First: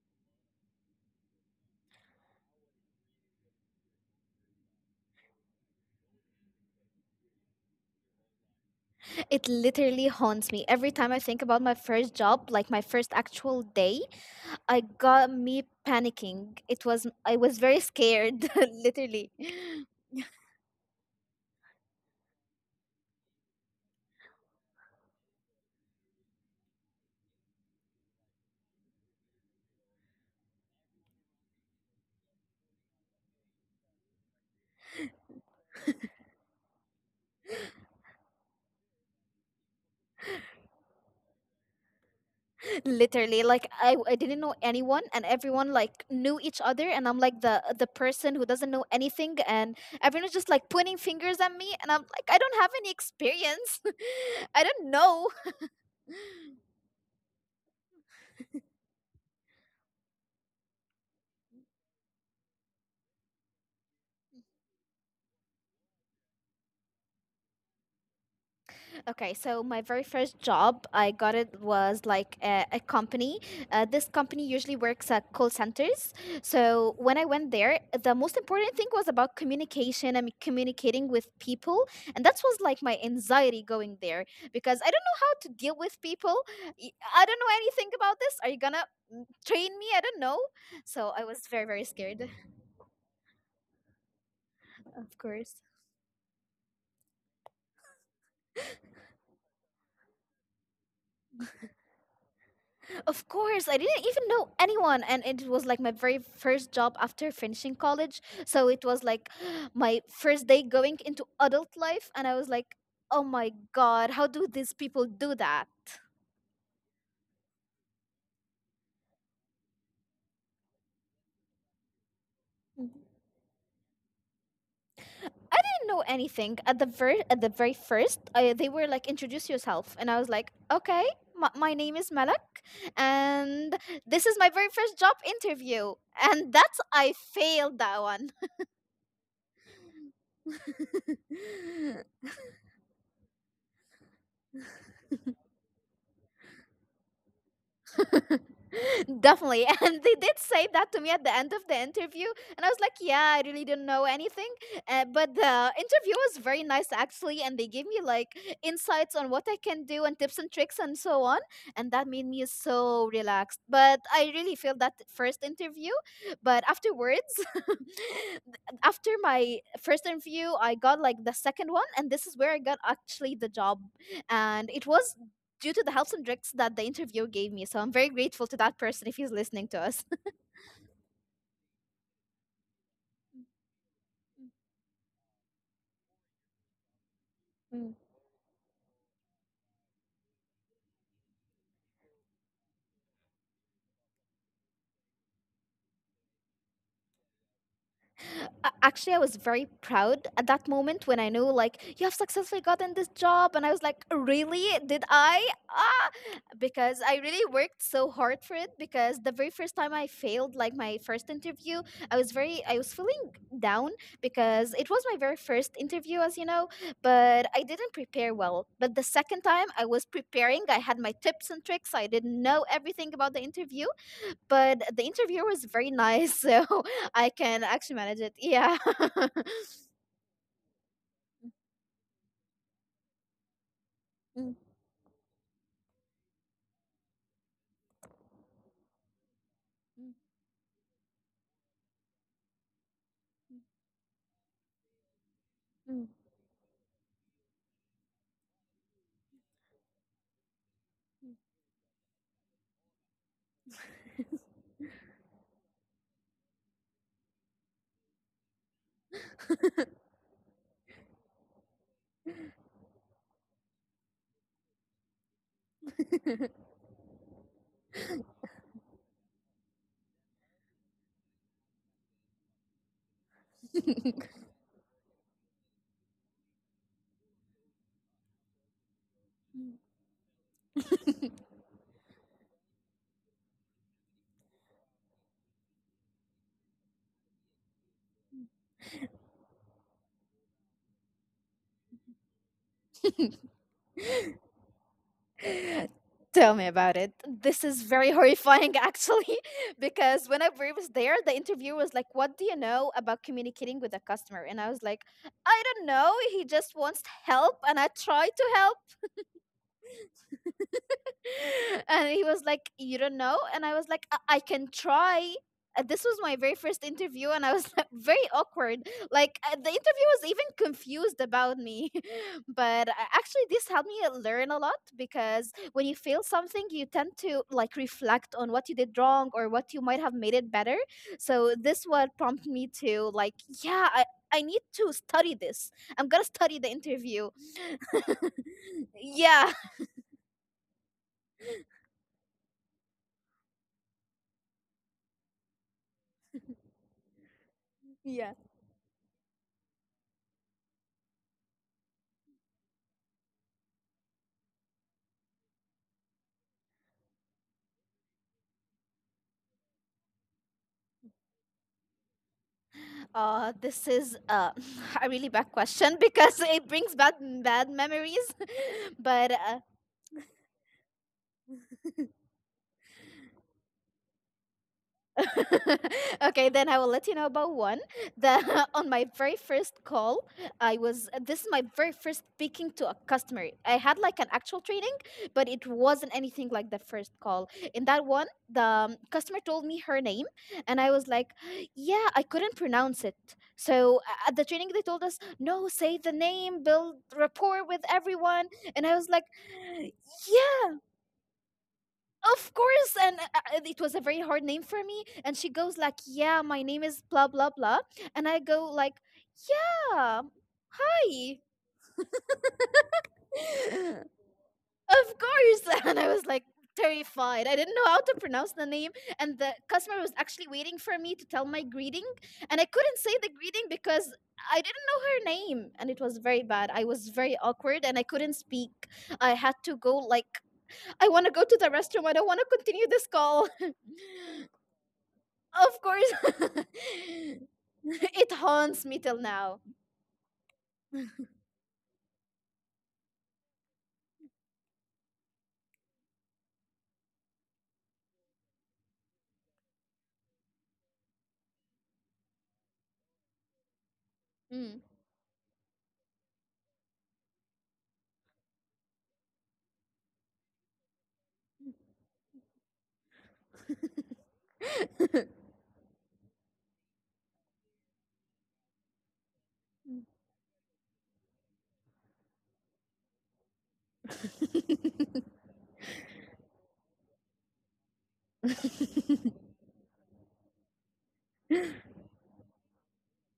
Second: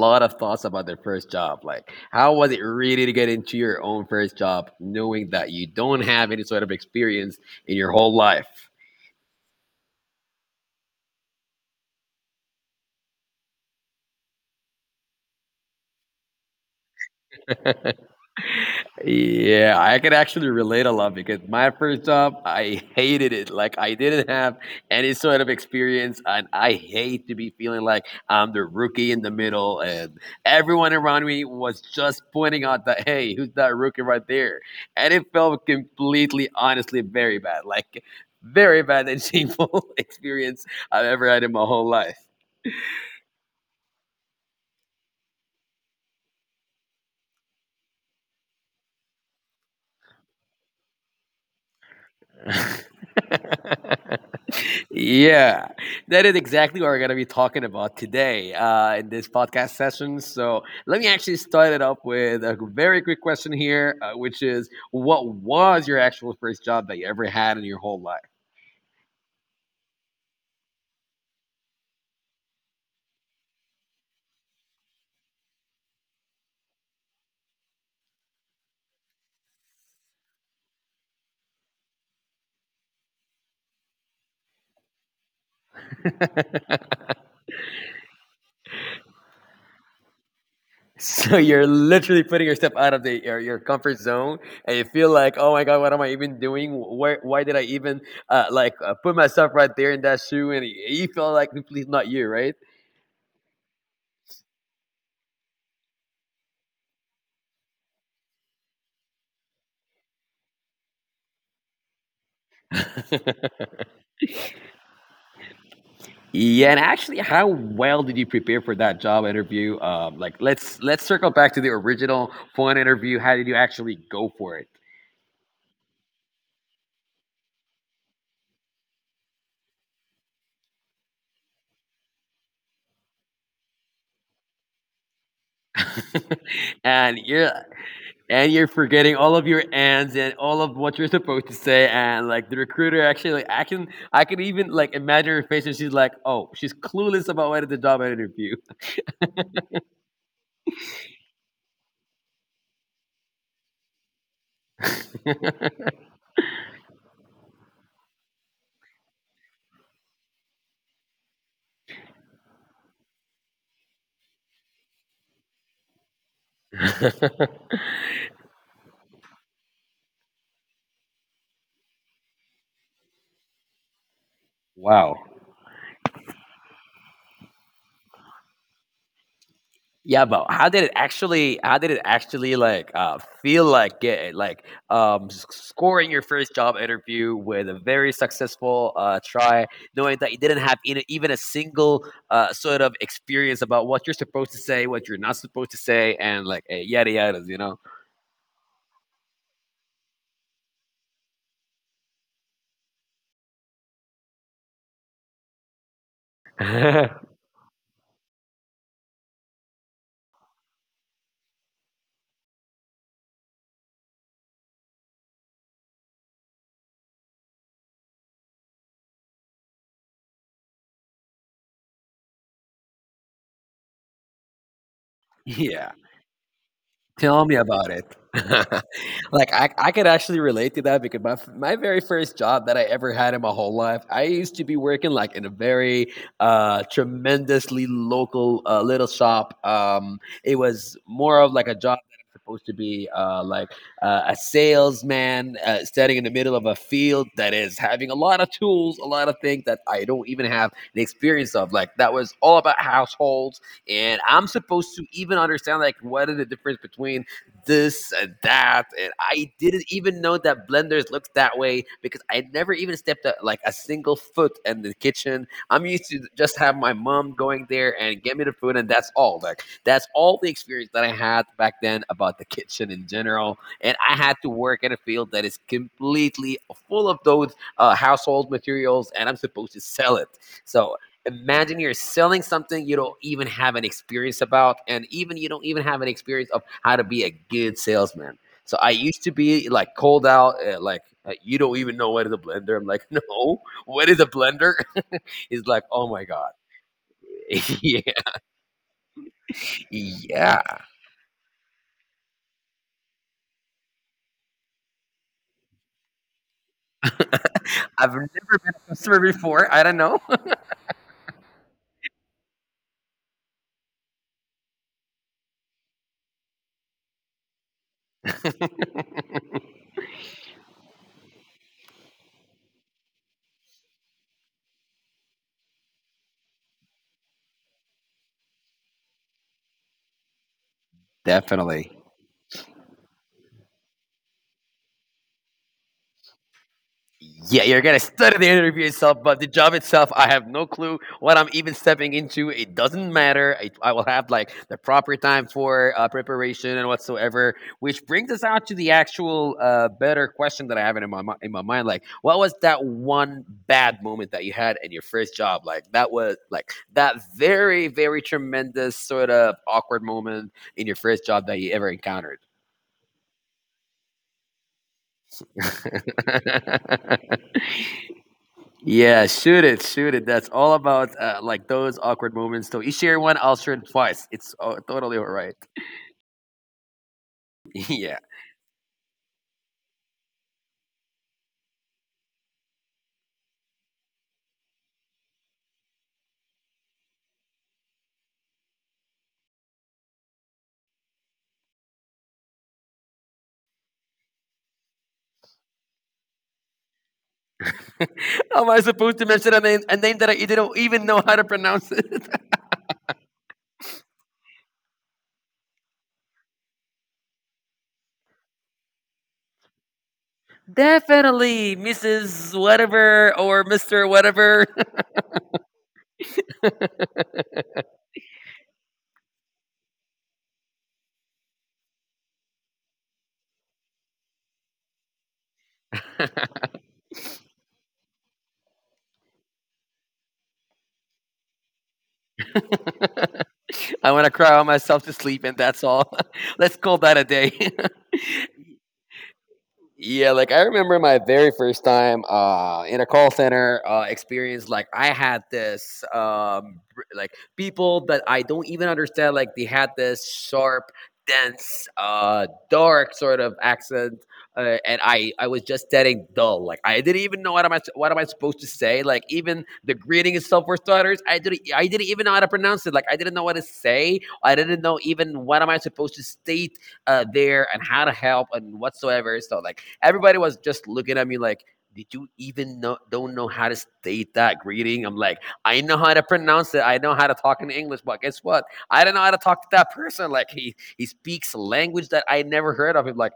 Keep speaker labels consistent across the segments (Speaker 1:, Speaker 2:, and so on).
Speaker 1: lot of thoughts about their first job? Like how was it really to get into your own first job knowing that you don't have any sort of experience in your whole life?
Speaker 2: It literally haunts me. Every time I think about my first job, like my first actual day, I got me panicking. It was I was very scared, literally.
Speaker 1: Yeah, I can actually relate a lot because my first job, I hated it. Like I didn't have any sort of experience, and I hate to be feeling like I'm the rookie in the middle, and everyone around me was just pointing out that, hey, who's that rookie right there? And it felt completely, honestly, very bad. Like very bad and shameful experience I've ever had in my whole life.
Speaker 2: Literally, like I didn't know anyone, and everyone like knew each other, and I'm like the person who doesn't know anything, and everyone's just like pointing fingers at me, and I'm like, I don't have any experience. I don't know.
Speaker 1: Yeah, that is exactly what we're going to be talking about today in this podcast session. So, let me actually start it up with a very quick question here, which is what was your actual first job that you ever had in your whole life?
Speaker 2: Okay, so my very first job I got, it was like a company. This company usually works at call centers. So when I went there, the most important thing was about communication and communicating with people, and that was like my anxiety going there because I don't know how to deal with people. Y- I don't know anything about this. Are you gonna train me? I don't know. So I
Speaker 1: So,
Speaker 2: was very
Speaker 1: you're
Speaker 2: very
Speaker 1: literally
Speaker 2: scared.
Speaker 1: putting yourself out of your comfort zone and you feel
Speaker 2: Of
Speaker 1: like, oh
Speaker 2: course.
Speaker 1: my God, what am I even doing? Where, why did I even put myself right there in that shoe? And you feel like completely not you, right?
Speaker 2: Of course, I didn't even know anyone, and it was like my very first job after finishing college. So it was like my first day going into adult life, and I was like, "Oh my God, how do these people do that?"
Speaker 1: Yeah, and actually, how well did you prepare for that job interview? Like, let's circle back to the original phone
Speaker 2: Mhm.
Speaker 1: interview. How did you actually go for it?
Speaker 2: Didn't know anything at the very first. They were like, "Introduce yourself," and I was like, "Okay, my name is Malak, and this is my very first job interview." And that's I
Speaker 1: And you're
Speaker 2: failed that one.
Speaker 1: and you're forgetting all of your ands and all of what you're supposed to say. And like the recruiter, actually, like, I can even like imagine her face, and she's like, "Oh, she's clueless about what is the job interview."
Speaker 2: Definitely. And they did say that to me at the end of the interview. And I was like, yeah, I really didn't know anything. But the interview was very nice, actually. And they gave me like insights on what I can do and tips and tricks and so on. And that made me so relaxed. But I really failed that first interview. But afterwards, after my first interview, I got like the second one. And this is where I got actually the job. And it
Speaker 1: Wow.
Speaker 2: was due to the helps and tricks that the interview gave me. So I'm very grateful to that person if he's listening to us.
Speaker 1: Yeah, but how did it actually like feel like it
Speaker 2: Mm,
Speaker 1: like scoring your first job interview with a
Speaker 2: mm,
Speaker 1: very successful try knowing that you didn't have even a single sort of experience about what you're supposed to say, what you're not supposed to say, and like yada yadas.
Speaker 2: actually, I was very proud at that moment when I knew, like, you have successfully gotten this job, and I was like, really, did I? Ah! Because I
Speaker 1: Yeah,
Speaker 2: really worked so hard for it, because the very first time I failed like my first interview, I was feeling down because it was my very first interview, as you know, but I didn't prepare well. But the second time, I was preparing, I had my tips and tricks. I didn't know everything about the interview, but the interviewer was very
Speaker 1: yeah.
Speaker 2: nice, so I
Speaker 1: Tell me
Speaker 2: can
Speaker 1: about
Speaker 2: actually
Speaker 1: it.
Speaker 2: manage it. Yeah.
Speaker 1: Like I could actually relate to that because my very first job that I ever had in my whole life, I
Speaker 2: Mm,
Speaker 1: used to be working like in a very tremendously local little shop. It was more of like a job that I'm supposed to be a salesman standing in the middle of a field that is having a lot of tools, a lot of things that I don't even have the experience of. Like that was all about households, and I'm supposed to even understand like what is the difference between this and that. And I didn't even know that blenders looked that way because I never even stepped like a single foot in the kitchen. I'm used to just have my mom going there and get me the food, and that's all. Like that's all the experience that I had back then about the kitchen in general. And I had to work in a field that is completely full of those household materials, and I'm supposed to sell it. So imagine you're selling something you don't even have an experience about, and even you don't even have an experience of how to be a good salesman. So I used to be like cold out, you don't even know what is a blender. I'm like, no, what is a blender? He's like,
Speaker 2: mm.
Speaker 1: oh my God.
Speaker 2: Tell me about it. This is
Speaker 1: Yeah,
Speaker 2: very horrifying, actually, because when I
Speaker 1: yeah.
Speaker 2: was there, the interviewer was like, "What do you know about communicating with a customer?" And I was like, "I don't know. He just wants help, and I
Speaker 1: I've never
Speaker 2: try to
Speaker 1: been
Speaker 2: help."
Speaker 1: a customer before, I don't know.
Speaker 2: And he was like, "You don't know," and I was like, "I can try." This was my very first interview, and I was like, very awkward, like the interview was even confused about me. But actually, this helped me learn a lot, because when you fail something, you tend to like reflect on what you did wrong or what you might have made it better. So this
Speaker 1: Definitely.
Speaker 2: what prompted me to like, yeah, I need to study this. I'm gonna study the interview.
Speaker 1: Yeah, you're gonna study the interview itself, but the
Speaker 2: Yeah.
Speaker 1: job itself, I have no clue what I'm even stepping into. It doesn't matter. I will have like the proper time for preparation and whatsoever. Which brings us out to the actual better question that I have in my in my mind. Like, what was that one bad moment that you had in your first job? Like that was like that very very tremendous sort of awkward moment in your first job that you ever encountered.
Speaker 2: This is a really bad question because it brings back bad memories.
Speaker 1: Yeah,
Speaker 2: But
Speaker 1: shoot it, shoot it. That's all about like those awkward moments. So you share one, I'll share it twice. It's totally all right.
Speaker 2: okay, then I will let you know about one.
Speaker 1: Yeah.
Speaker 2: The On my very first call, I was this is my very first speaking to a customer. I had like an actual training, but it wasn't anything like the first call. In that one, the customer told me her name, and I was like, "Yeah, I couldn't pronounce it." So at the training, they told us, "No, say the name, build rapport with everyone,"
Speaker 1: How am I
Speaker 2: and I was
Speaker 1: supposed
Speaker 2: like,
Speaker 1: to mention a name that I didn't
Speaker 2: "Yeah."
Speaker 1: even know how to pronounce it?
Speaker 2: Of course. And it was a very hard name for me. And she goes like, "Yeah, my name is blah blah blah," and I go like, "Yeah, hi."
Speaker 1: Definitely, Mrs. Whatever or Mr.
Speaker 2: Of
Speaker 1: Whatever.
Speaker 2: course, and I was like terrified. I didn't know how to pronounce the name, and the customer was actually waiting for me to tell my greeting, and I couldn't say the greeting because I didn't know her name, and it was very bad. I was very awkward, and I couldn't speak. I had to go like, "I want to go to the restroom. I don't want to continue this call."
Speaker 1: I want to cry on myself to sleep, and
Speaker 2: Of
Speaker 1: that's
Speaker 2: course.
Speaker 1: all. Let's call that a day.
Speaker 2: It haunts me till now.
Speaker 1: Yeah, like I remember my very first time in a call center experience. Like I had this, like people that I don't even understand. Like they had this sharp, dense, dark sort of accent,
Speaker 2: Mm.
Speaker 1: and I was just getting dull. Like I didn't even know what am I supposed to say. Like even the greeting itself for starters, I didn't even know how to pronounce it. Like I didn't know what to say. I didn't know even what am I supposed to state there, and how to help and whatsoever. So like everybody was just looking at me like, did you even know don't know how to state that greeting? I'm like, I know how to pronounce it. I know how to talk in English, but guess what? I don't know how to talk to that person. Like he speaks a language that I never heard of. Him like,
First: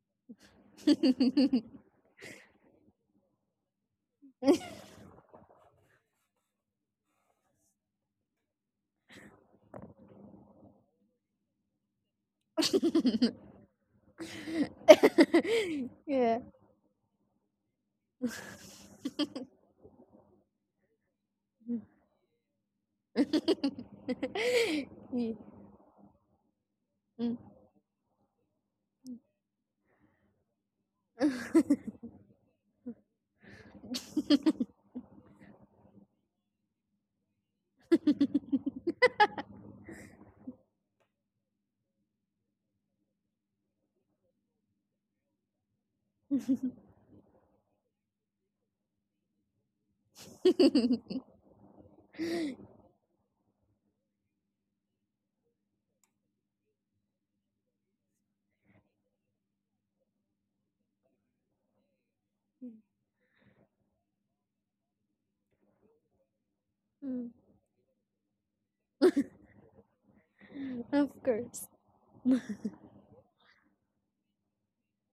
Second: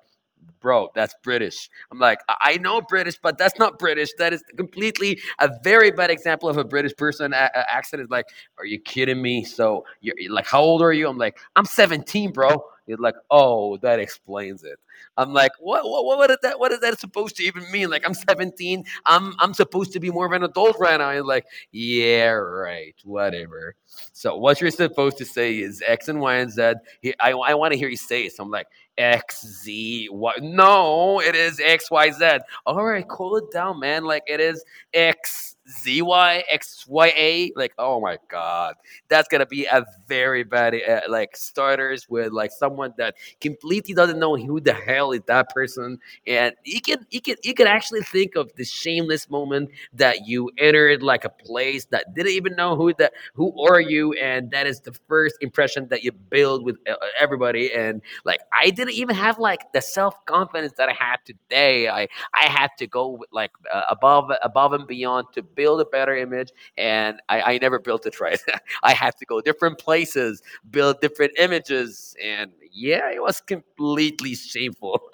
Speaker 1: bro, that's British. I'm like, I know British, but that's not British. That is completely a very bad example of a British person accent. Is like, are you kidding me? So you're like, how old are you? I'm like, I'm 17, bro. He's like, oh, that explains it. I'm like, what is
Speaker 2: Yeah.
Speaker 1: that? What is that supposed to even mean? Like, I'm 17. I'm supposed to be more of an adult right now. He's like, yeah, right, whatever. So what you're supposed to
Speaker 2: Ye-
Speaker 1: say is X and Y and Z. I
Speaker 2: mm.
Speaker 1: want to hear you say it. So I'm like, X Z Y. No, it is X Y Z. All right, cool it down, man. Like it is X Z Y X Y A. Like oh my God, that's gonna be a very bad like starters with like someone that completely doesn't know who the hell is that person, and you can actually think of the shameless moment that you entered like a place that didn't even know who that who are you, and that is the first impression that you build with everybody, and like I didn't even have like the self confidence that I had today. I had to go with, like above and beyond to build a better image, and
Speaker 2: Mm,
Speaker 1: I never built it right. I had to go different places, build
Speaker 2: of
Speaker 1: different
Speaker 2: course.
Speaker 1: images, and yeah, it was completely shameful.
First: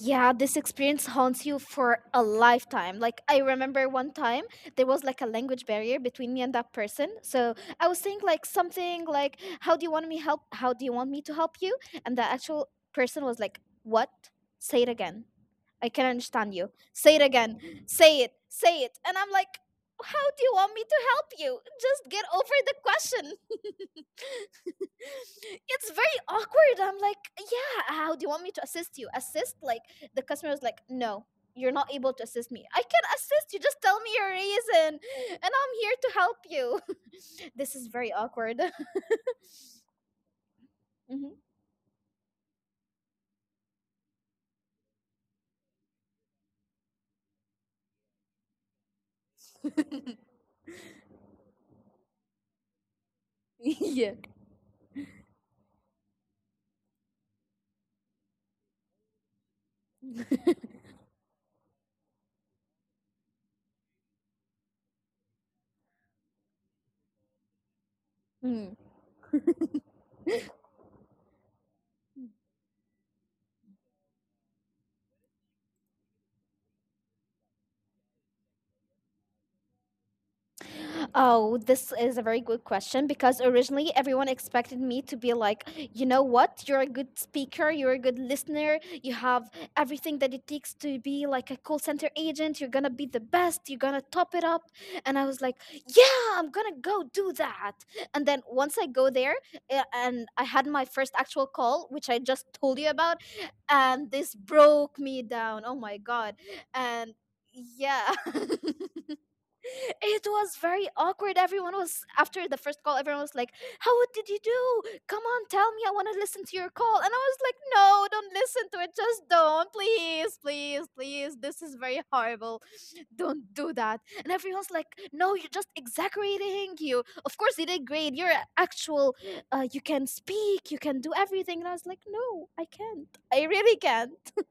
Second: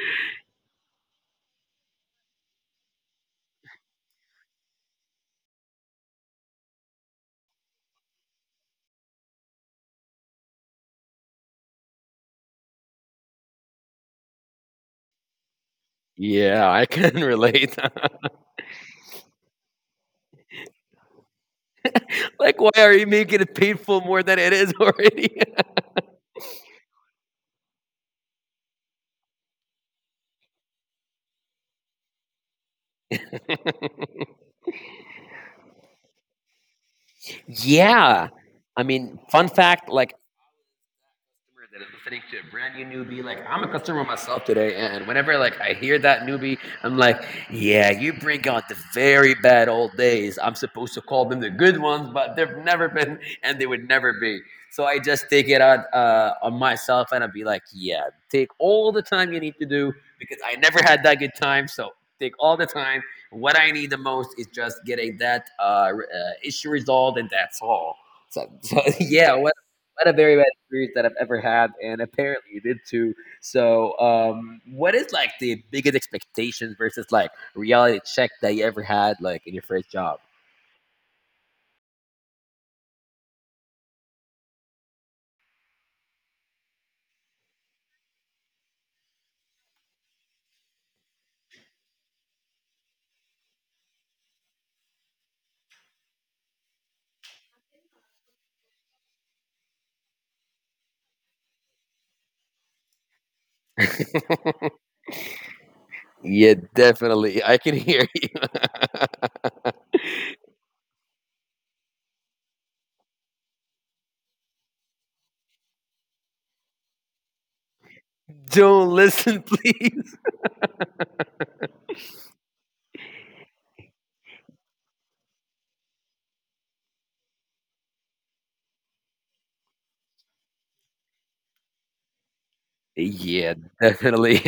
Speaker 2: Yeah, this experience haunts you for a lifetime. Like I remember one time there was like a language barrier between me and that person. So I was saying like something like, "How do you want me help? How do you want me to help you?" And the actual person was like, "What? Say it again. I can understand
Speaker 1: Yeah,
Speaker 2: you.
Speaker 1: I can
Speaker 2: Say it again.
Speaker 1: relate.
Speaker 2: Say it. Say it." And I'm like, "How do you want me to help you? Just get over
Speaker 1: Like,
Speaker 2: the
Speaker 1: why are you
Speaker 2: question."
Speaker 1: making it painful more than it is already?
Speaker 2: It's very awkward. I'm like, yeah, how do you want me to assist you? Assist? Like the customer was like, no, you're not able to assist me. I can assist you. Just tell me your reason, and I'm here to help you. This is very
Speaker 1: Yeah.
Speaker 2: awkward.
Speaker 1: I mean, fun fact, like customer that is listening to a brand new newbie, like I'm a customer myself today, and whenever like I hear that newbie, I'm like, yeah, you bring out the very bad old days. I'm supposed to call them the good ones, but they've never been and they would never be. So I just take it out on myself, and I'd be like, yeah, take all the time you need to do, because I never had that good time. So take all the time. What I need the most is just getting that issue resolved, and that's all. So,
Speaker 2: Mhm.
Speaker 1: so yeah, what had a very bad experience that I've ever had, and apparently you did too. So, what is like the biggest expectations versus like reality check that you ever had, like in your first job?
Speaker 2: Oh, this is a very good question, because originally everyone expected me to be like, you know what? You're a good speaker, you're a good listener, you have everything that it takes to be like a call center agent. You're gonna be the best, you're gonna top it up. And I was like, yeah, I'm gonna go do that. And then once I go there, and I had my first actual call, which I just told you about, and this broke me down. Oh my God.
Speaker 1: Yeah,
Speaker 2: And
Speaker 1: definitely. I can hear
Speaker 2: yeah.
Speaker 1: you.
Speaker 2: It was very awkward. Everyone was after the first call, everyone was like, "How did you do? Come on, tell me. I want to listen to your call." And I was like, "No, don't listen to
Speaker 1: Don't
Speaker 2: it. Just
Speaker 1: listen,
Speaker 2: don't.
Speaker 1: please.
Speaker 2: Please, please, please. This is very horrible. Don't do that." And everyone's like, "No, you're just exaggerating. You, of course, you did great. You're actual, you can speak, you can do everything." And I was like, "No, I can't. I
Speaker 1: Yeah,
Speaker 2: really can't."
Speaker 1: definitely.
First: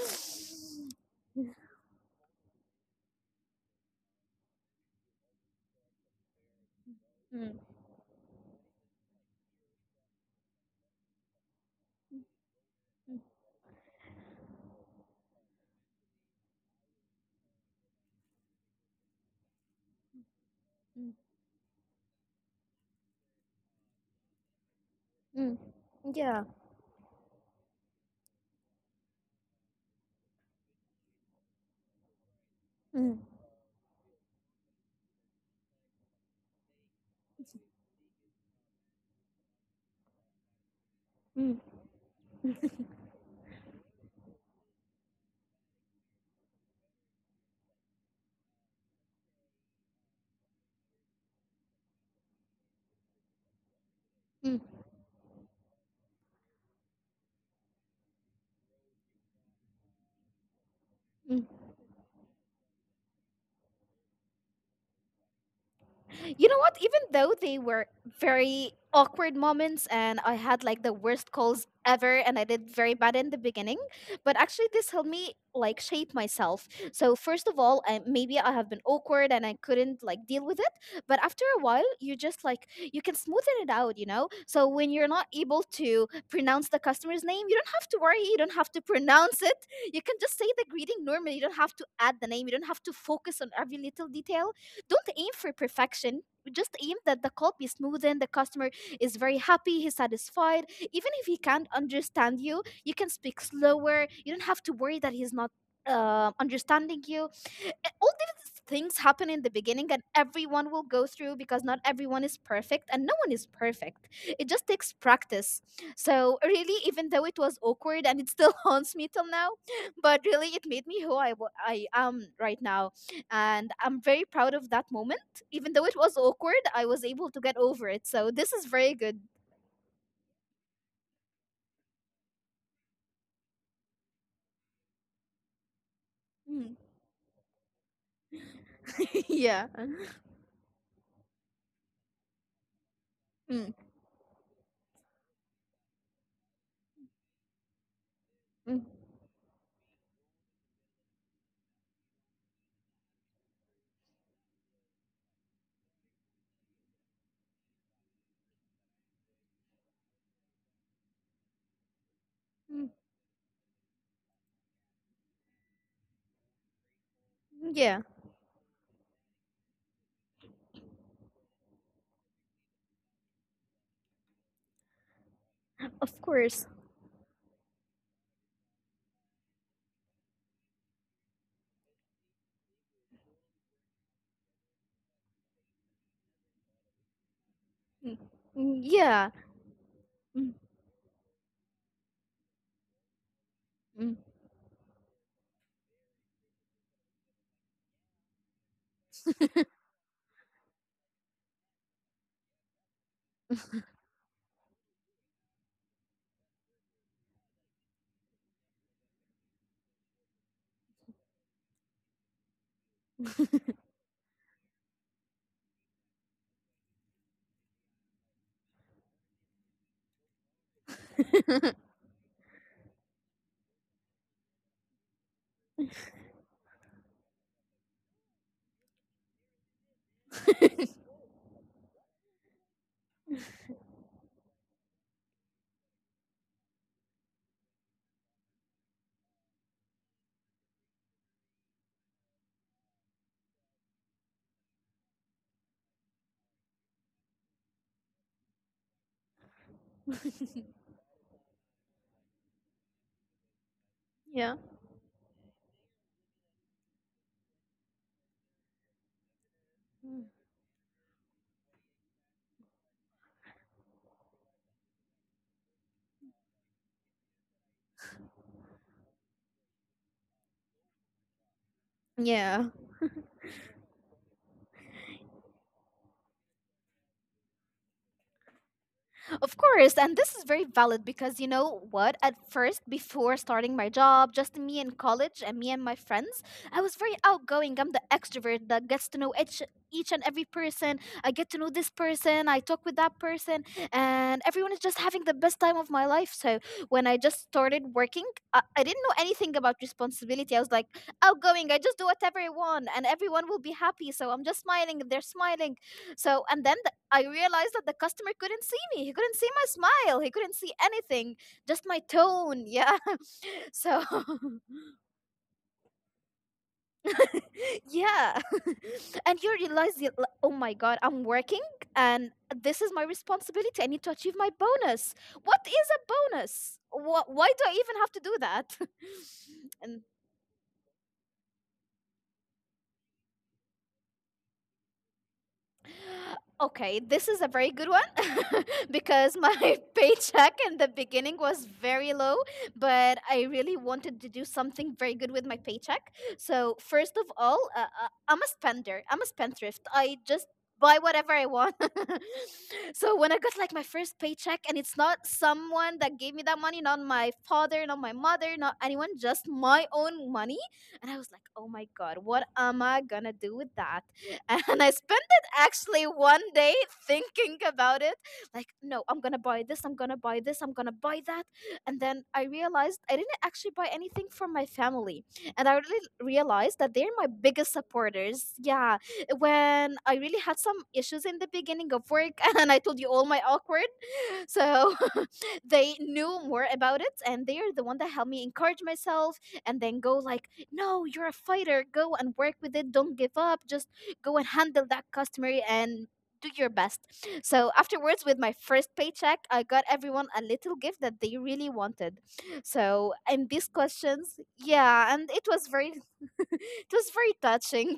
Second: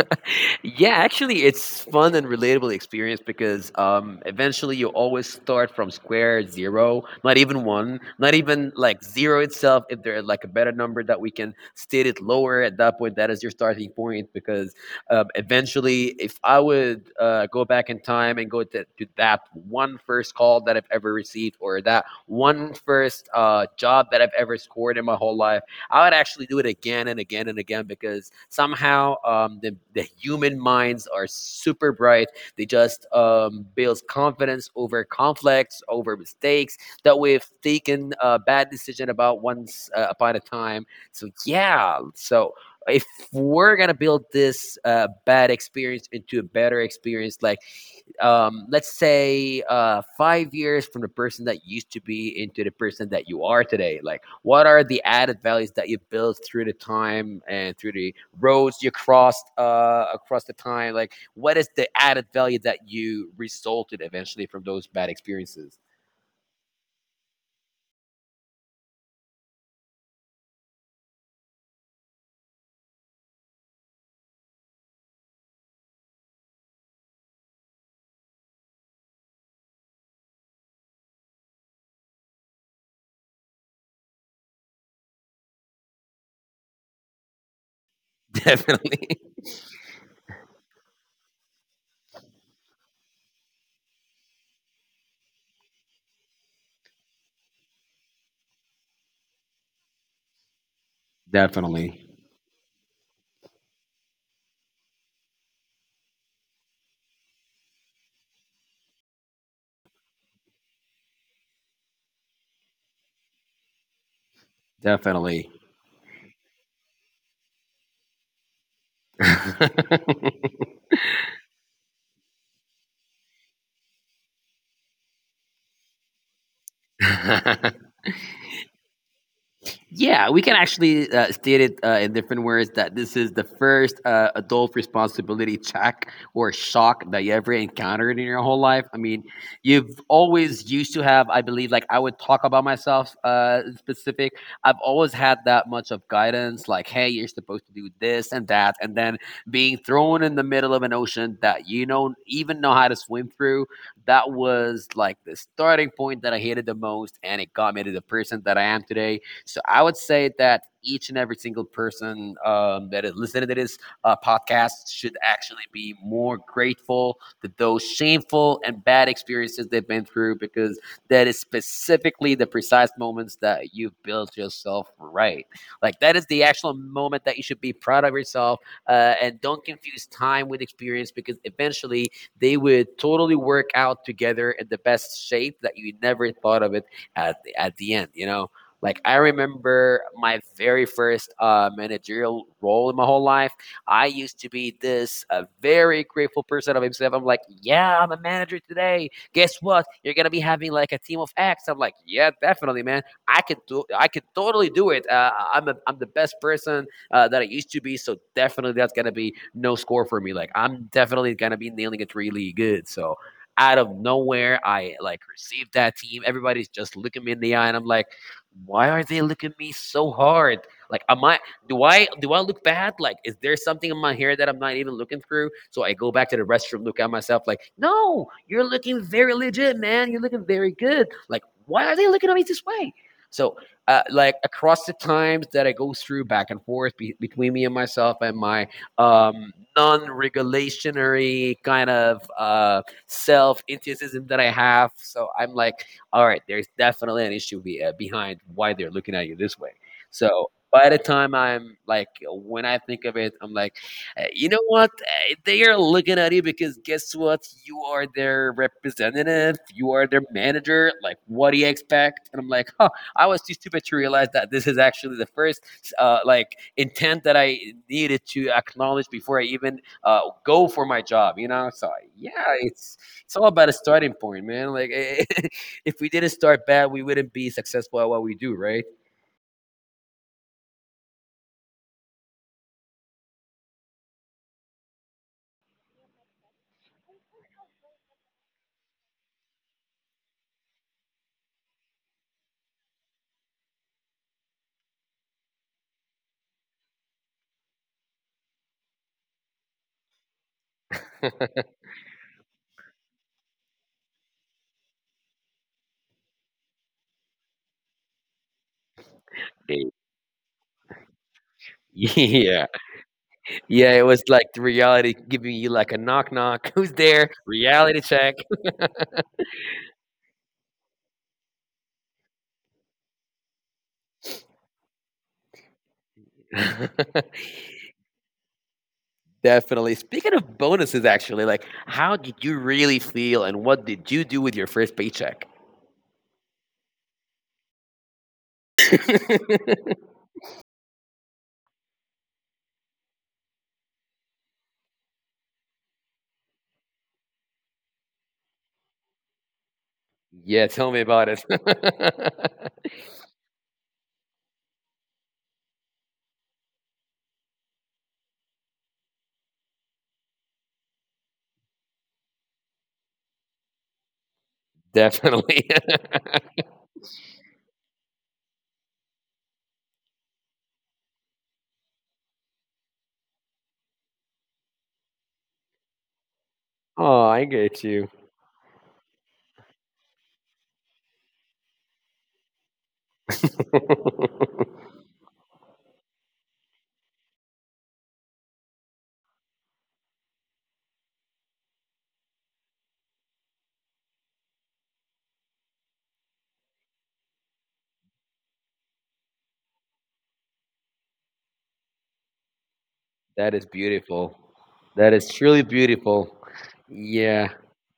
Speaker 1: Yeah, actually, it's fun and relatable experience because eventually you always start from square zero, not
Speaker 2: Mm.
Speaker 1: even one, not even like zero itself. If there's like a better number that we can state it lower at that point, that is your starting point. Because eventually, if I would go back in time and go to that one first call that I've ever
Speaker 2: 嗯
Speaker 1: received or that one first job that I've ever scored in my whole
Speaker 2: 嗯，
Speaker 1: life, I would
Speaker 2: 对
Speaker 1: actually
Speaker 2: 啊，
Speaker 1: do it again and again and again because somehow the human minds are super bright. They just
Speaker 2: 嗯
Speaker 1: builds confidence over conflicts, over mistakes that we've taken a bad decision about once upon a time. So
Speaker 2: 嗯
Speaker 1: yeah, so if we're gonna build this bad experience into a better experience, like let's say 5 years from the person that you used to be into the person that you are today, like what
Speaker 2: 嗯
Speaker 1: are the added values that you built through the time and through the roads you crossed across the time? Like what
Speaker 2: 嗯。
Speaker 1: is the added value that you resulted eventually from those bad experiences?
Speaker 2: You know what? Even though they were very awkward moments, and I had like the worst calls ever, and I did very bad in the beginning, but actually this helped me like shape myself. So first of all, maybe I have been awkward and I couldn't like deal with it, but after a while you just like you can smoothen it out, you know? So when you're not able to pronounce the customer's name, you don't have to worry, you don't have to
Speaker 1: Definitely.
Speaker 2: pronounce it. You can just say the greeting normally. You don't have to add the name. You don't have to focus on every little detail. Don't aim for perfection. Just aim that the call be smooth and the customer is very happy, he's satisfied. Even if he can't
Speaker 1: Definitely.
Speaker 2: understand you, you can speak slower. You don't have to worry that he's not understanding you. All these things happen in the beginning, and everyone will go through, because not everyone is perfect and no one is perfect. It just takes
Speaker 1: Definitely.
Speaker 2: practice. So really, even though it was awkward and it still haunts me till now, but really it made me who I am right now, and I'm very proud of that moment. Even though it was awkward, I was able to get over it. So this is very good.
Speaker 1: Yeah, we can actually state it in different words that this is the first adult responsibility check or
Speaker 2: Mm.
Speaker 1: shock that you ever encountered in your whole life. I mean,
Speaker 2: Yeah.
Speaker 1: you've always used to have, I believe, like I would talk about myself
Speaker 2: Mm.
Speaker 1: in specific. I've always had that much of guidance, like, hey, you're supposed to do this and that.
Speaker 2: Mm.
Speaker 1: And then being thrown in the middle of an ocean that you don't even know how to swim through, that was like the starting point that I hated the most. And it got me to the person that I am today. So I would say that each and every single person
Speaker 2: Mm.
Speaker 1: that is listening to this podcast should actually be more grateful that those
Speaker 2: Yeah.
Speaker 1: shameful and bad experiences they've been through, because that is specifically the precise moments that you've built yourself, right. Like that
Speaker 2: Of
Speaker 1: is the
Speaker 2: course.
Speaker 1: actual moment that you should be proud of yourself, and don't confuse time with experience, because eventually they would totally work out together in the best shape that you never thought of it at the end,
Speaker 2: Mm.
Speaker 1: you know?
Speaker 2: Mm.
Speaker 1: Like I
Speaker 2: Yeah.
Speaker 1: remember my
Speaker 2: Mm.
Speaker 1: very first managerial role in my whole life. I
Speaker 2: Mm.
Speaker 1: used to be this very grateful person of himself. I'm like, yeah, I'm a manager today. Guess what? You're gonna be having like a team of X. I'm like, yeah, definitely, man. I could do. I could totally do it. I'm the best person that I used to be. So definitely, that's gonna be no score for me. Like I'm definitely gonna be nailing it really good. So out of nowhere, I like received that team. Everybody's just looking me in the eye, and I'm like, why are they looking at me so hard? Like, am I? Do I? Do I look bad? Like, is there something in my hair that I'm not even looking through? So I go back to the restroom, look at myself, like, no, you're looking very legit, man. You're looking very good. Like, why are they looking at me this way? So, like, across the times that I go through back and forth between me and myself and my non-regulationary kind of self-enthusiasm that I have, so I'm like, all right, there's definitely an issue behind why they're looking at you this way. So by the time I'm like, when I think of it, I'm like, you
Speaker 2: Yeah.
Speaker 1: know what? They are looking at you because guess what? You are their representative. You are their
Speaker 2: Mm.
Speaker 1: manager. Like, what do you expect?" And I'm like, huh, I was too stupid to realize that this is actually the first like intent that I needed to acknowledge before I even go for my job. You know, so yeah,
Speaker 2: Yeah.
Speaker 1: it's it's all about a starting point, man. Like if we didn't start bad, we wouldn't be successful at what we do, right?
Speaker 2: Of course, and this is very valid, because you know what? At first, before starting my job, just me in college and me and my friends, I was very outgoing. I'm the extrovert that gets to know each and every person. I get to know this person, I talk with that person, and everyone is just having the best time of my life. So when I just started working, I didn't know anything about responsibility. I was like outgoing. I just do whatever I want, and everyone will be happy. So I'm just smiling, they're smiling. So and then I realized that the customer couldn't see me. He couldn't see my
Speaker 1: They-
Speaker 2: smile. He couldn't see anything, just my tone.
Speaker 1: Yeah.
Speaker 2: Yeah.
Speaker 1: Yeah,
Speaker 2: So,
Speaker 1: it was like the reality giving you like a knock knock. Who's there? Reality check.
Speaker 2: yeah. And you realize, like, oh my God, I'm working and this is my responsibility. I need to achieve my bonus. What is a bonus? Why do I even have to do that?
Speaker 1: Definitely.
Speaker 2: And
Speaker 1: Speaking of bonuses actually, like how did you really feel and what did you do with your first paycheck?
Speaker 2: Okay, this is a very good one because my paycheck in the beginning was very low, but I really wanted to do something very good with my paycheck. So, first of all, I'm a spender, I'm a spendthrift. I just
Speaker 1: Yeah, tell
Speaker 2: buy
Speaker 1: me about
Speaker 2: whatever
Speaker 1: it.
Speaker 2: I want. So, when I got like my first paycheck, and it's not someone that gave me that money, not my father, not my mother, not anyone, just my own money. And I was like, oh my God, what am I gonna do with that? And I spent
Speaker 1: Definitely.
Speaker 2: actually 1 day thinking about it, like, no, I'm gonna buy this, I'm gonna buy this, I'm gonna buy that. And then I realized I didn't actually buy anything for my family. And I really realized that they're
Speaker 1: Oh,
Speaker 2: my
Speaker 1: I
Speaker 2: biggest
Speaker 1: get you.
Speaker 2: supporters. Yeah. When I really had some issues in the beginning of work and I told you all my awkward, so they knew more about it, and they are the one that helped me encourage myself and then go, like, no, you're a fighter, go and work with it, don't give up, just go and handle that customer and do your best. So afterwards, with my first paycheck, I got everyone a little gift that they really wanted. So and
Speaker 1: That is
Speaker 2: these
Speaker 1: beautiful.
Speaker 2: questions,
Speaker 1: That
Speaker 2: yeah,
Speaker 1: is
Speaker 2: and it
Speaker 1: truly
Speaker 2: was very
Speaker 1: beautiful.
Speaker 2: it was very
Speaker 1: Yeah.
Speaker 2: touching.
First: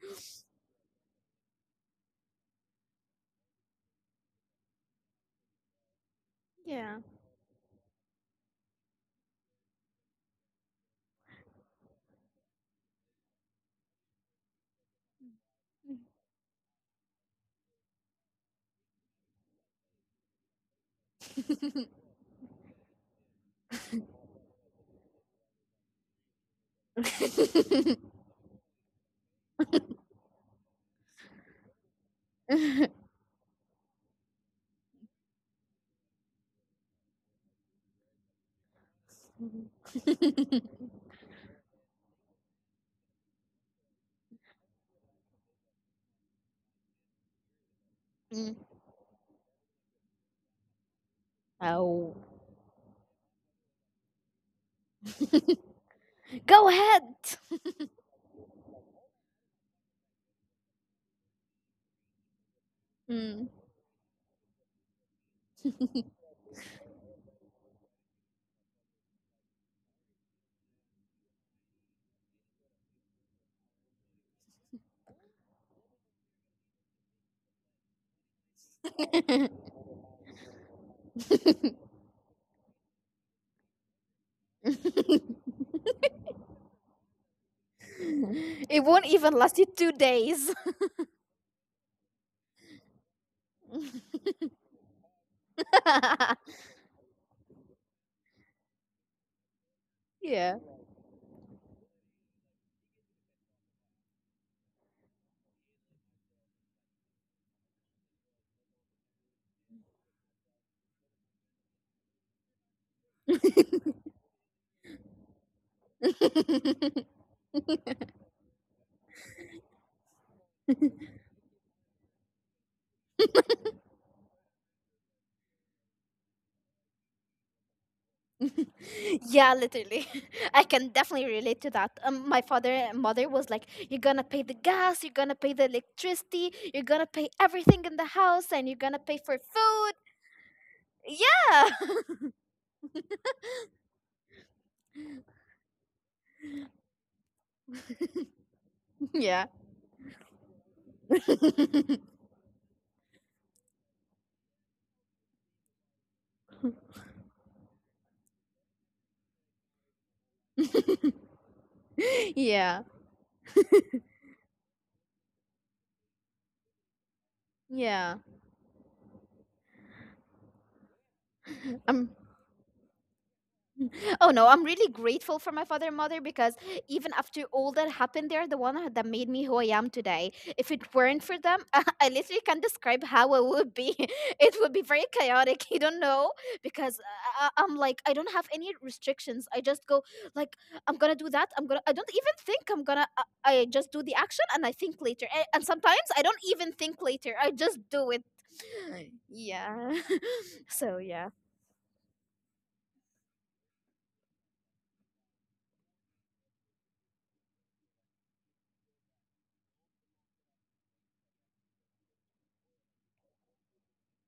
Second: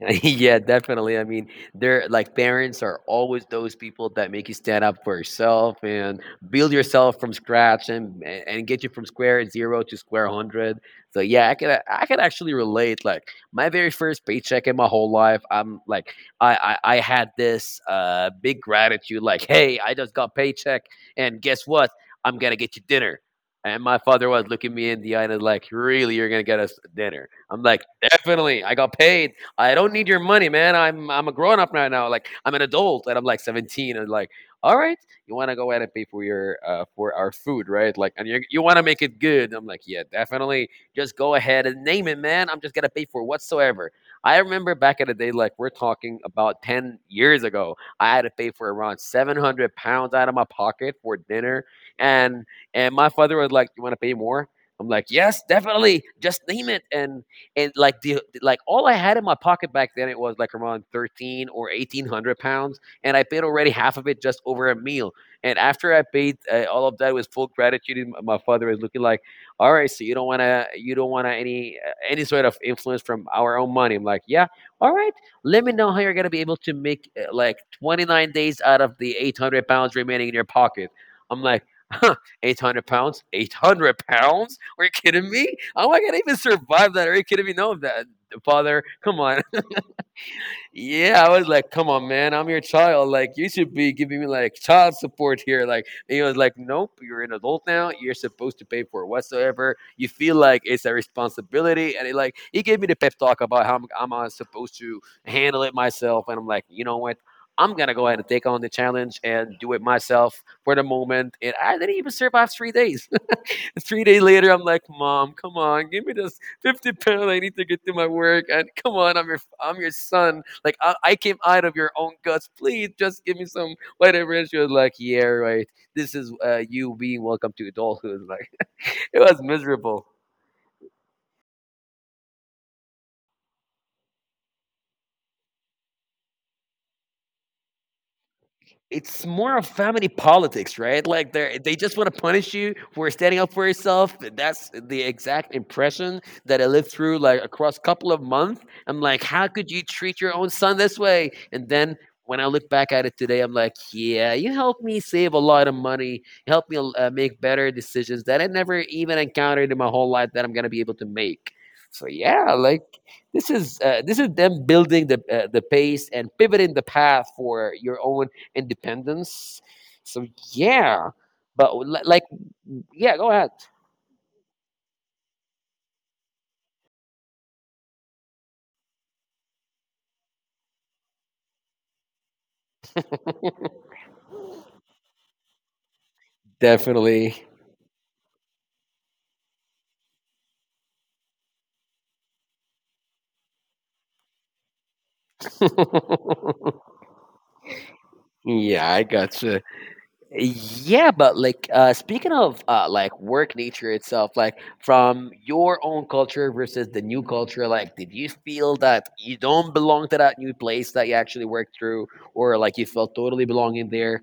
Speaker 1: Yeah, definitely. I mean, they're like parents are always those people that make you stand up for yourself and build
Speaker 2: Yeah.
Speaker 1: yourself from scratch and and get you from square zero to square hundred. So yeah, I can actually relate. Like my very first paycheck in my whole life, I'm like I had this big gratitude. Like hey, I just got paycheck, and guess what? I'm gonna get you dinner. And my father was looking me in the eye and like, really, you're gonna get us dinner? I'm like, definitely. I got paid. I don't need your money, man. I'm a grown up right now. Like I'm an adult and I'm like 17 and like, all right, you want to go ahead and pay for your for our food, right? Like, and you want to make it good. I'm like, yeah, definitely. Just go ahead and name it, man. I'm just gonna pay for whatsoever. I remember back in the day, like we're talking about 10 years ago, I had to pay
Speaker 2: Mm.
Speaker 1: for around 700 pounds out of my pocket for dinner,
Speaker 2: Oh.
Speaker 1: and my father was like, you want to pay more? I'm like, yes, definitely. Just name
Speaker 2: Go
Speaker 1: it
Speaker 2: ahead.
Speaker 1: And like all I had in my pocket back then, it was like around thirteen or eighteen hundred pounds, and I paid
Speaker 2: Mm.
Speaker 1: already half of it just over a meal. And after I paid all of that with full gratitude, and my father is looking like, "All right, so you don't wanna any sort of influence from our own money." I'm like, "Yeah, all right. Let me know how you're gonna be able to make like 29 days out of the 800 pounds remaining in your pocket." I'm like. 800 pounds? 800 pounds? Are you kidding me? How am I going to even survive that? Are you kidding me? No, that, father,
Speaker 2: It won't
Speaker 1: come
Speaker 2: even
Speaker 1: on.
Speaker 2: last you 2 days.
Speaker 1: Yeah, I was like, come on, man, I'm your child. Like, you should be giving me like child support here. Like, and he was like, nope, you're an adult now. You're supposed to pay for it whatsoever. You feel
Speaker 2: Yeah.
Speaker 1: like it's a responsibility. And he gave me the pep talk about how I'm supposed to handle it myself. And I'm like, you know what? I'm gonna go ahead and take on the challenge and do it myself for the moment. And I didn't even survive 3 days. 3 days later, I'm like, Mom, come on, give me this 50 pound. I need to get to my work. And come on, I'm your son. Like, I came out of your own guts. Please just give me some whatever. And she was like, yeah, right. This is you being welcome to adulthood. Like, it was
Speaker 2: Yeah, literally.
Speaker 1: miserable.
Speaker 2: I can definitely relate to that. My father and mother was like, "You're gonna pay the gas, you're gonna pay the electricity, you're gonna pay everything in the house, and you're gonna pay
Speaker 1: It's
Speaker 2: for
Speaker 1: more of
Speaker 2: food."
Speaker 1: family politics, right? Like
Speaker 2: Yeah.
Speaker 1: they just want to punish you for standing up for yourself. That's the exact impression that I lived through like across couple of months. I'm like,
Speaker 2: Yeah.
Speaker 1: how could you treat your own son this way? And then when I look back at it today, I'm like, yeah, you helped me save a lot of money, helped me make better decisions that I never even encountered in my whole life that I'm gonna be able to make. So yeah,
Speaker 2: Yeah.
Speaker 1: like this is them building the pace and pivoting the path for your
Speaker 2: Yeah.
Speaker 1: own independence. So yeah, but
Speaker 2: Um.
Speaker 1: like yeah, go ahead.
Speaker 2: Oh no, I'm really grateful for my father and mother because even after all that happened, they're the one that made me who I am today. If it weren't for them, I literally can't describe how it would be. It would be very chaotic, you don't know? Because
Speaker 1: Definitely.
Speaker 2: I'm like, I don't have any restrictions. I just go, like, I'm gonna do that. I'm gonna, I don't even think I'm gonna, I just do the action and I think later. And sometimes I don't even think later, I just do it.
Speaker 1: Yeah, I gotcha.
Speaker 2: Yeah. So,
Speaker 1: Yeah,
Speaker 2: yeah.
Speaker 1: but like speaking of like work nature itself, like from your own culture versus the new culture, like did you feel that you don't belong to that new place that you actually worked through, or like you felt totally belonging there?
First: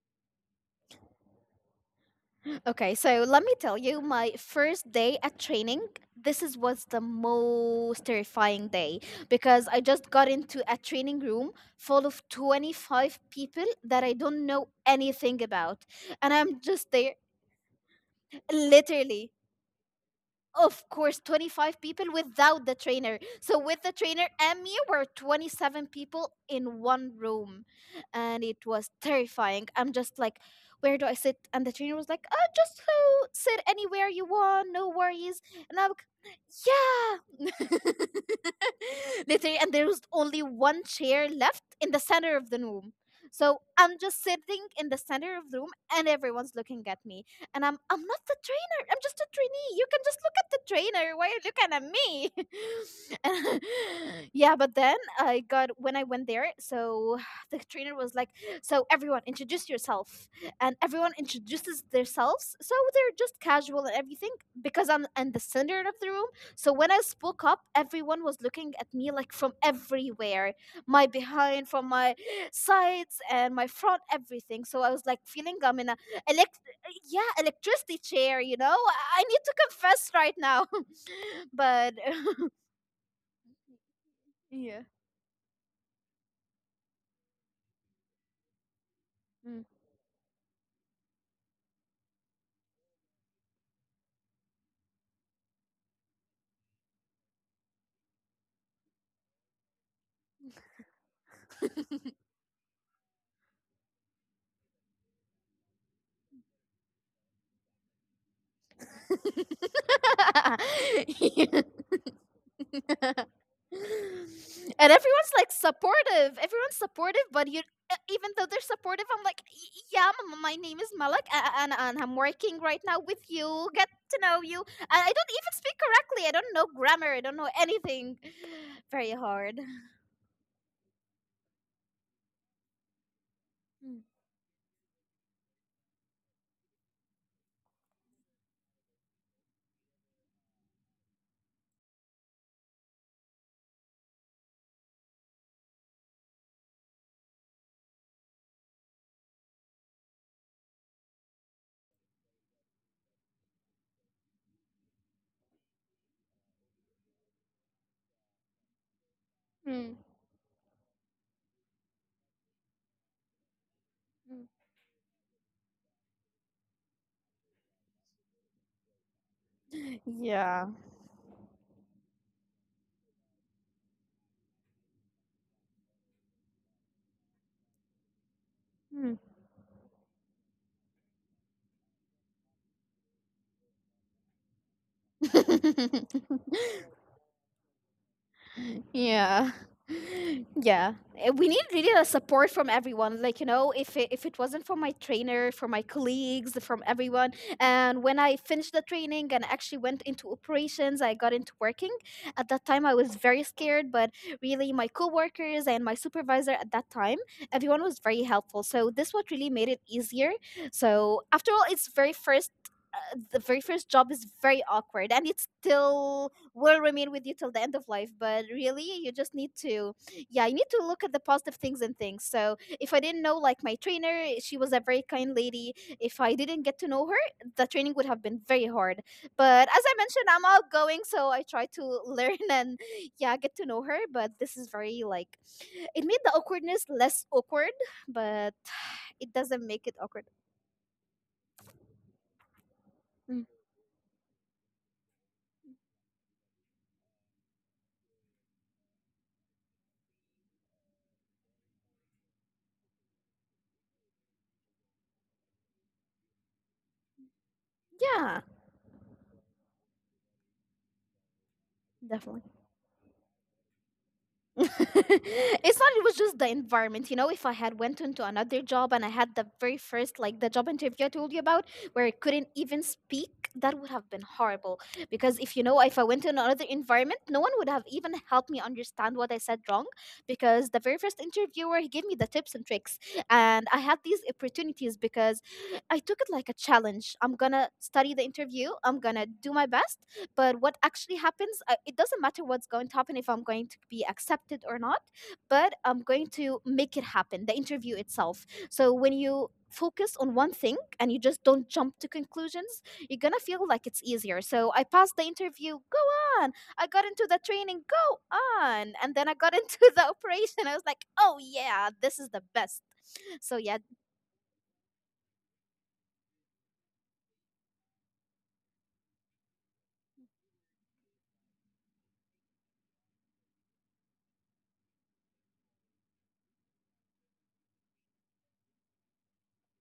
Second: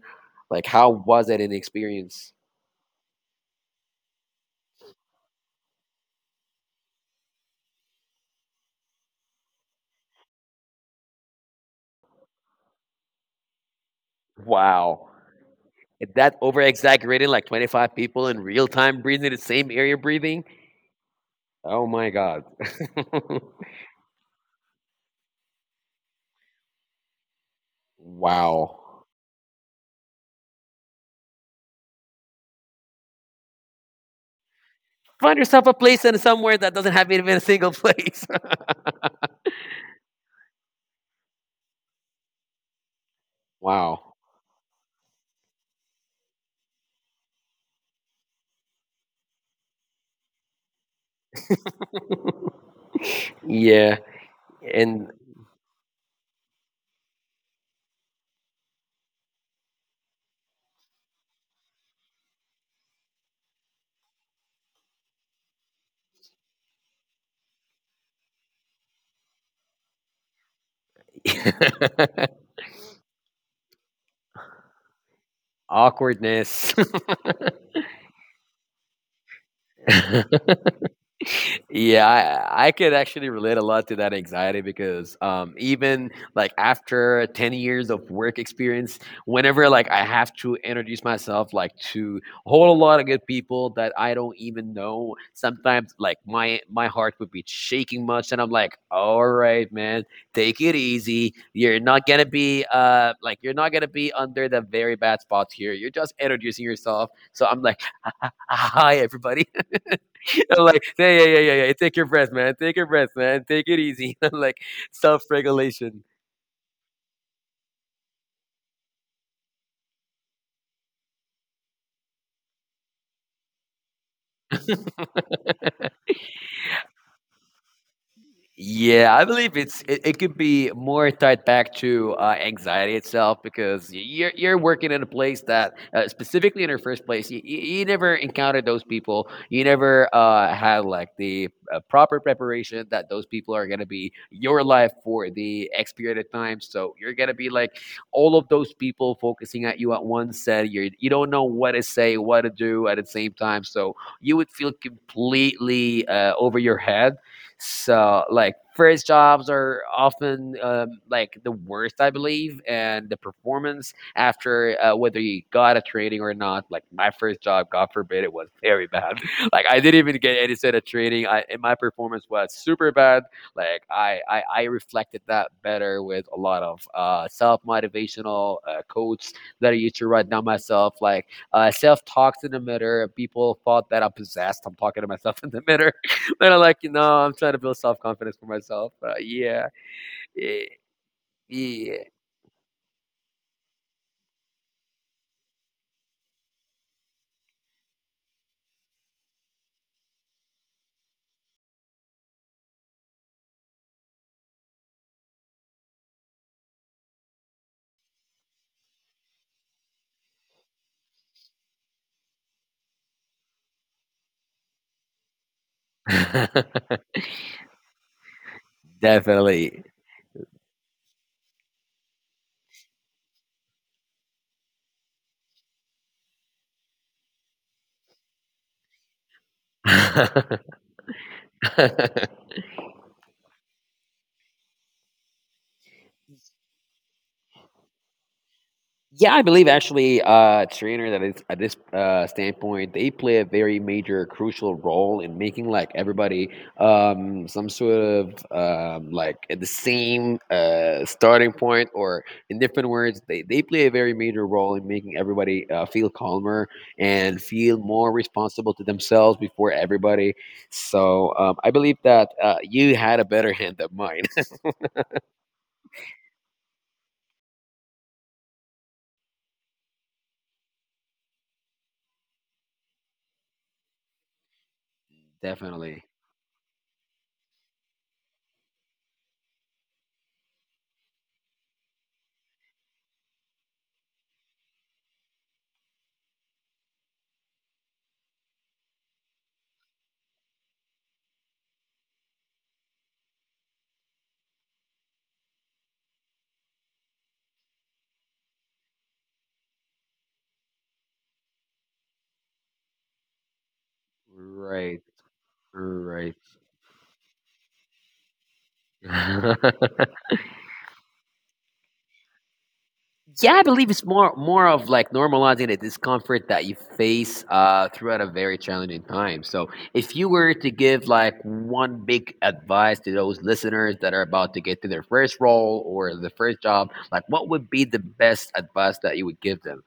Speaker 1: Like how was it an experience?
Speaker 2: Okay, so let me tell you, my first day at training, this is was the most terrifying day because I just got into a training room full of 25 people that I don't know
Speaker 1: Wow.
Speaker 2: anything about.
Speaker 1: That
Speaker 2: And
Speaker 1: over
Speaker 2: I'm just there
Speaker 1: exaggerating like 25 people in real time breathing the
Speaker 2: literally.
Speaker 1: same area breathing.
Speaker 2: Of course, 25
Speaker 1: Oh my
Speaker 2: people
Speaker 1: god.
Speaker 2: without the trainer. So with the trainer and me, were 27 people in one room. And it was
Speaker 1: Wow.
Speaker 2: terrifying. I'm just like, where do I sit? And the trainer was like, oh, just sit anywhere you want, no
Speaker 1: Find
Speaker 2: worries.
Speaker 1: yourself a
Speaker 2: And I'm
Speaker 1: place
Speaker 2: like,
Speaker 1: and somewhere that doesn't have even a single
Speaker 2: yeah.
Speaker 1: place.
Speaker 2: Literally, and there was only one chair left in the center of the room. So I'm
Speaker 1: Wow.
Speaker 2: just sitting in the center of the room and everyone's looking at me, and I'm not the trainer. I'm just a trainee. You can just look at the trainer. Why are you looking at me? And
Speaker 1: Yeah
Speaker 2: yeah, but then
Speaker 1: and
Speaker 2: I got when I went there, so the trainer was like, "So everyone introduce yourself." And everyone introduces themselves. So they're just casual and everything because I'm in the center of the room. So when I spoke up, everyone was looking at me like from everywhere. My behind, from my sides and my front, everything. So I was like feeling I'm in a elect
Speaker 1: awkwardness.
Speaker 2: yeah, electricity chair, you know? I need to confess right now. But
Speaker 1: Yeah, I could actually relate a lot to that anxiety,
Speaker 2: yeah.
Speaker 1: because even like after 10 years of work experience,
Speaker 2: Mm.
Speaker 1: whenever like I have to introduce myself like to a whole lot of good people that I don't even know, sometimes like my heart would be shaking much, and I'm like, all right, man, take it easy. You're not gonna be you're not gonna be under the very bad spots here. You're just introducing yourself, so I'm like, hi everybody. I'm like, yeah, yeah, yeah, yeah, yeah. Take your breath, man. Take your breath, man. Take it easy. I'm like,
Speaker 2: And
Speaker 1: self
Speaker 2: everyone's like
Speaker 1: regulation.
Speaker 2: supportive. Everyone's supportive, but you even though they're supportive, I'm like, Yeah, my name is Malak, and I'm working right now with you. Get to know you. And I don't even speak correctly. I don't know grammar. I don't know anything.
Speaker 1: Yeah,
Speaker 2: Very
Speaker 1: I believe
Speaker 2: hard.
Speaker 1: it could be more tied back to anxiety itself because
Speaker 2: Mm.
Speaker 1: you're working in a place that specifically in your first place you never encountered those people. You never had like the proper preparation that those people are gonna be your life for the X period of time, so you're gonna be like all of those people focusing at you at once, and you don't know what to say, what to do at the same time. So you would feel completely over your head. So, like, first jobs are
Speaker 2: Mm.
Speaker 1: often like the worst, I believe, and the performance
Speaker 2: Mm.
Speaker 1: after whether you got a training or not. Like, my first job, God forbid, it was very bad. Like, I didn't even get any
Speaker 2: Yeah.
Speaker 1: sort of training. I and my performance was super bad. Like, I reflected that better with a lot of self motivational quotes that I used to write down myself, like self talks in the mirror. People thought that I'm possessed. I'm talking to myself in the mirror, but I'm like, I'm trying to build self confidence for myself. But
Speaker 2: Yeah.
Speaker 1: yeah, yeah,
Speaker 2: Yeah. Eh, we need
Speaker 1: yeah.
Speaker 2: really the support from everyone. Like, you know, if it wasn't for my trainer, for my colleagues, from everyone. And when I finished the training and actually went into operations, I got into working. At that time, I was very scared, but really, my coworkers and my supervisor at that time, everyone was very helpful. So, this what really made it easier. So, after all, it's very first the very first job is very awkward and it still will remain with you till the end of life, but really you just need
Speaker 1: Definitely.
Speaker 2: to yeah, you need to look at the positive things and things. So if I didn't know, like, my trainer, she was a very kind lady. If I didn't get to know her, the training would have been very hard. But as I mentioned, I'm outgoing, so I try to learn and yeah, get to know her, but this is very like, it made the awkwardness less awkward, but it
Speaker 1: Yeah, I
Speaker 2: doesn't
Speaker 1: believe
Speaker 2: make it
Speaker 1: actually,
Speaker 2: awkward.
Speaker 1: trainer that is at this standpoint, they play a
Speaker 2: Mm,
Speaker 1: very major, crucial role in making like everybody some sort of like at the same starting point, or in different words, they play a very major role in making everybody feel calmer and feel more
Speaker 2: yeah,
Speaker 1: responsible to themselves before everybody. So I believe that
Speaker 2: definitely.
Speaker 1: you had a better hand than mine.
Speaker 2: It's not, it was just the environment, you know? If I had went into another job and I had the very first, like, the job interview I told you about, where I couldn't even speak, that would have been horrible, because if, you know,
Speaker 1: Definitely.
Speaker 2: if I went to another environment, no one would have even helped me understand what I said wrong, because the very first interviewer, he gave me the tips and tricks. And I had these opportunities because I took it like a challenge. I'm gonna study the interview, I'm gonna do my best. But what actually happens, it doesn't matter what's going to happen, if I'm going to be accepted or not, but I'm going to make it happen, the interview itself. So when you focus on one thing and you just don't jump to conclusions, you're going to feel like it's easier. So I
Speaker 1: Right.
Speaker 2: passed the interview, go
Speaker 1: Right.
Speaker 2: on. I got into the training, go on. And then I got into the operation. I was like, oh, yeah, this is the best.
Speaker 1: Yeah,
Speaker 2: So
Speaker 1: I
Speaker 2: yeah,
Speaker 1: believe it's more of like normalizing the discomfort that you face throughout a very challenging time. So, if you were to give like one big advice to those listeners that are about to get to their first role or the first job, like what would be the best advice that you would give them?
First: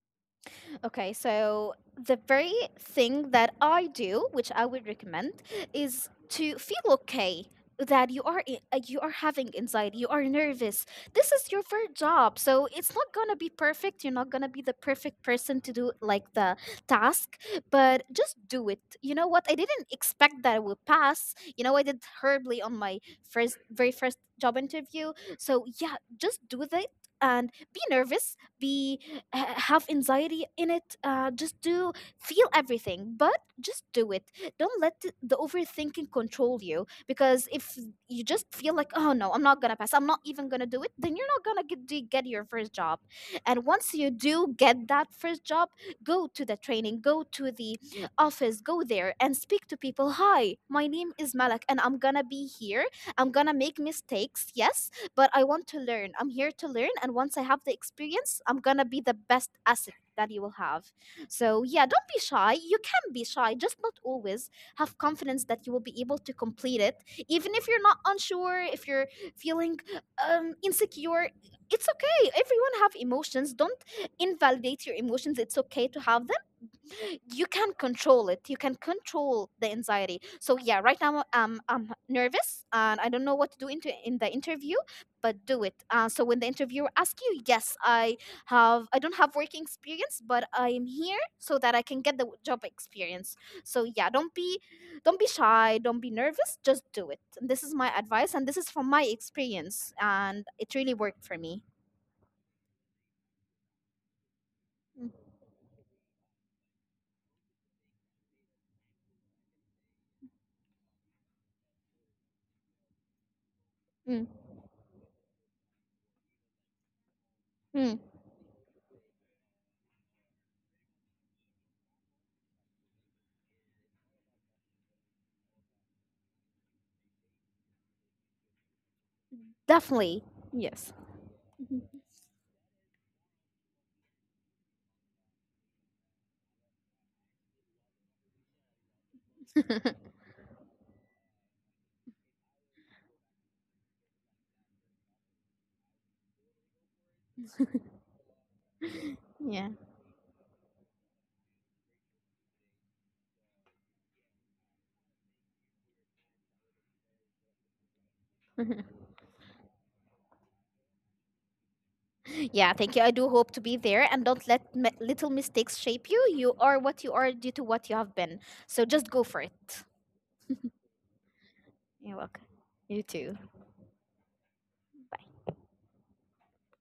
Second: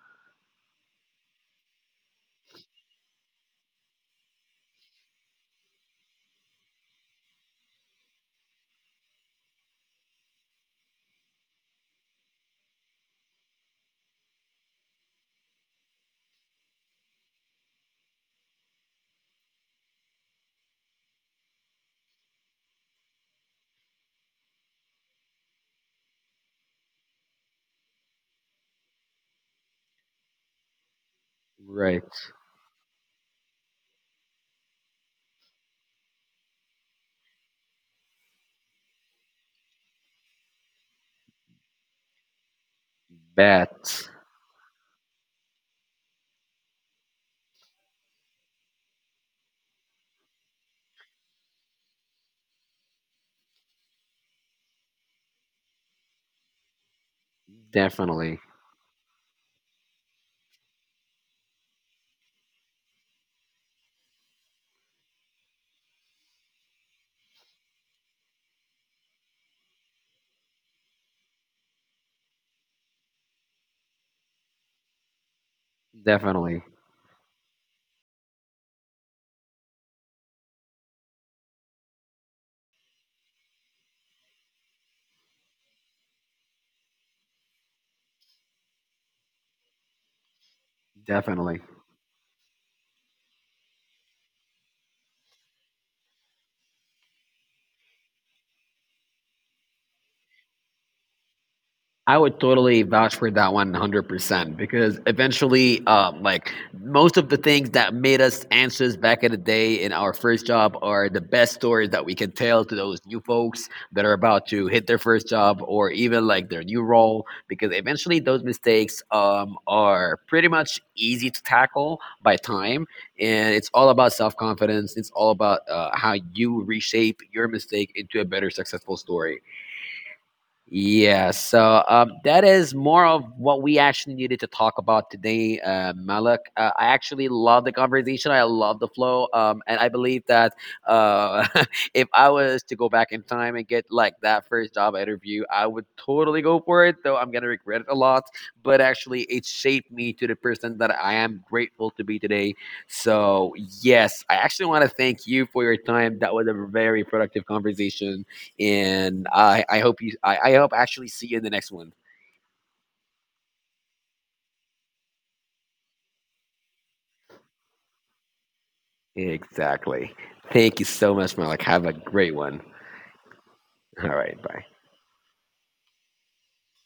Speaker 2: okay, so the very thing that I do, which I would recommend, is to feel okay that you are having anxiety, you are nervous. This is your first job, so it's not gonna be perfect, you're not gonna be the perfect person to do like the task, but just do it. You know what, I didn't expect that I would pass. You know, I did horribly on my first very first job interview. So yeah, just do that and be nervous, be have anxiety in it, just do
Speaker 1: Right,
Speaker 2: feel everything, but just do it. Don't let the overthinking control you, because if you just feel like oh no, I'm not gonna pass, I'm not even gonna do it, then you're not gonna get, get your first job. And once you
Speaker 1: bet,
Speaker 2: do get that first job, go to the training, go to the office, go there and speak to people. Hi, my name is Malak and I'm gonna be here. I'm gonna make mistakes, yes, but I want to learn. I'm here to learn. And once I have the
Speaker 1: definitely,
Speaker 2: experience, I'm going to be the best asset that you will have. So, yeah, don't be shy. You can be shy, just not always. Have confidence that you will be able to complete it. Even if you're not unsure, if you're feeling insecure, it's okay. Everyone have emotions. Don't invalidate your emotions. It's okay to have
Speaker 1: definitely,
Speaker 2: you can control it, you can control the anxiety. So yeah, right now I'm nervous and I don't know what to do into in the interview, but do it. So when the interviewer asks you, yes, I don't have working experience, but I am here so
Speaker 1: definitely.
Speaker 2: that I can get the job experience. So yeah, don't be shy, don't be nervous, just do it. This is my advice and this is from my experience, and it really worked for me.
Speaker 1: I would totally vouch for that 100% because
Speaker 2: Mm.
Speaker 1: eventually, like most of the things that made us anxious back in the day in our first job are the best stories that we can tell to those new folks that are
Speaker 2: Mm.
Speaker 1: about to hit their first job or even like their new role. Because
Speaker 2: Mm.
Speaker 1: eventually, those mistakes are pretty much easy to tackle by time, and it's all about self confidence. It's all about how you reshape your mistake into a better successful story.
Speaker 2: Definitely. Yes.
Speaker 1: Yeah, so that is more of what we actually needed to talk about today, Malik. I actually love the conversation. I love the flow, and I believe that uh, if I was to go back in time and get like that first job interview, I would totally go for it. Though I'm gonna regret it a lot, but actually, it
Speaker 2: Yeah.
Speaker 1: shaped me to the person that I am grateful to be today. So yes, I actually want to thank you for your time. That was a very productive conversation, and I hope I hope I actually see you in the next one.
Speaker 2: Yeah, thank you. I do hope to be there. And don't let little mistakes shape you. You are what you are due to what you have been. So just go for it.
Speaker 1: Exactly. Thank you so much, Malik. Have a
Speaker 2: You're
Speaker 1: great
Speaker 2: welcome.
Speaker 1: one.
Speaker 2: You too.
Speaker 1: All right, bye.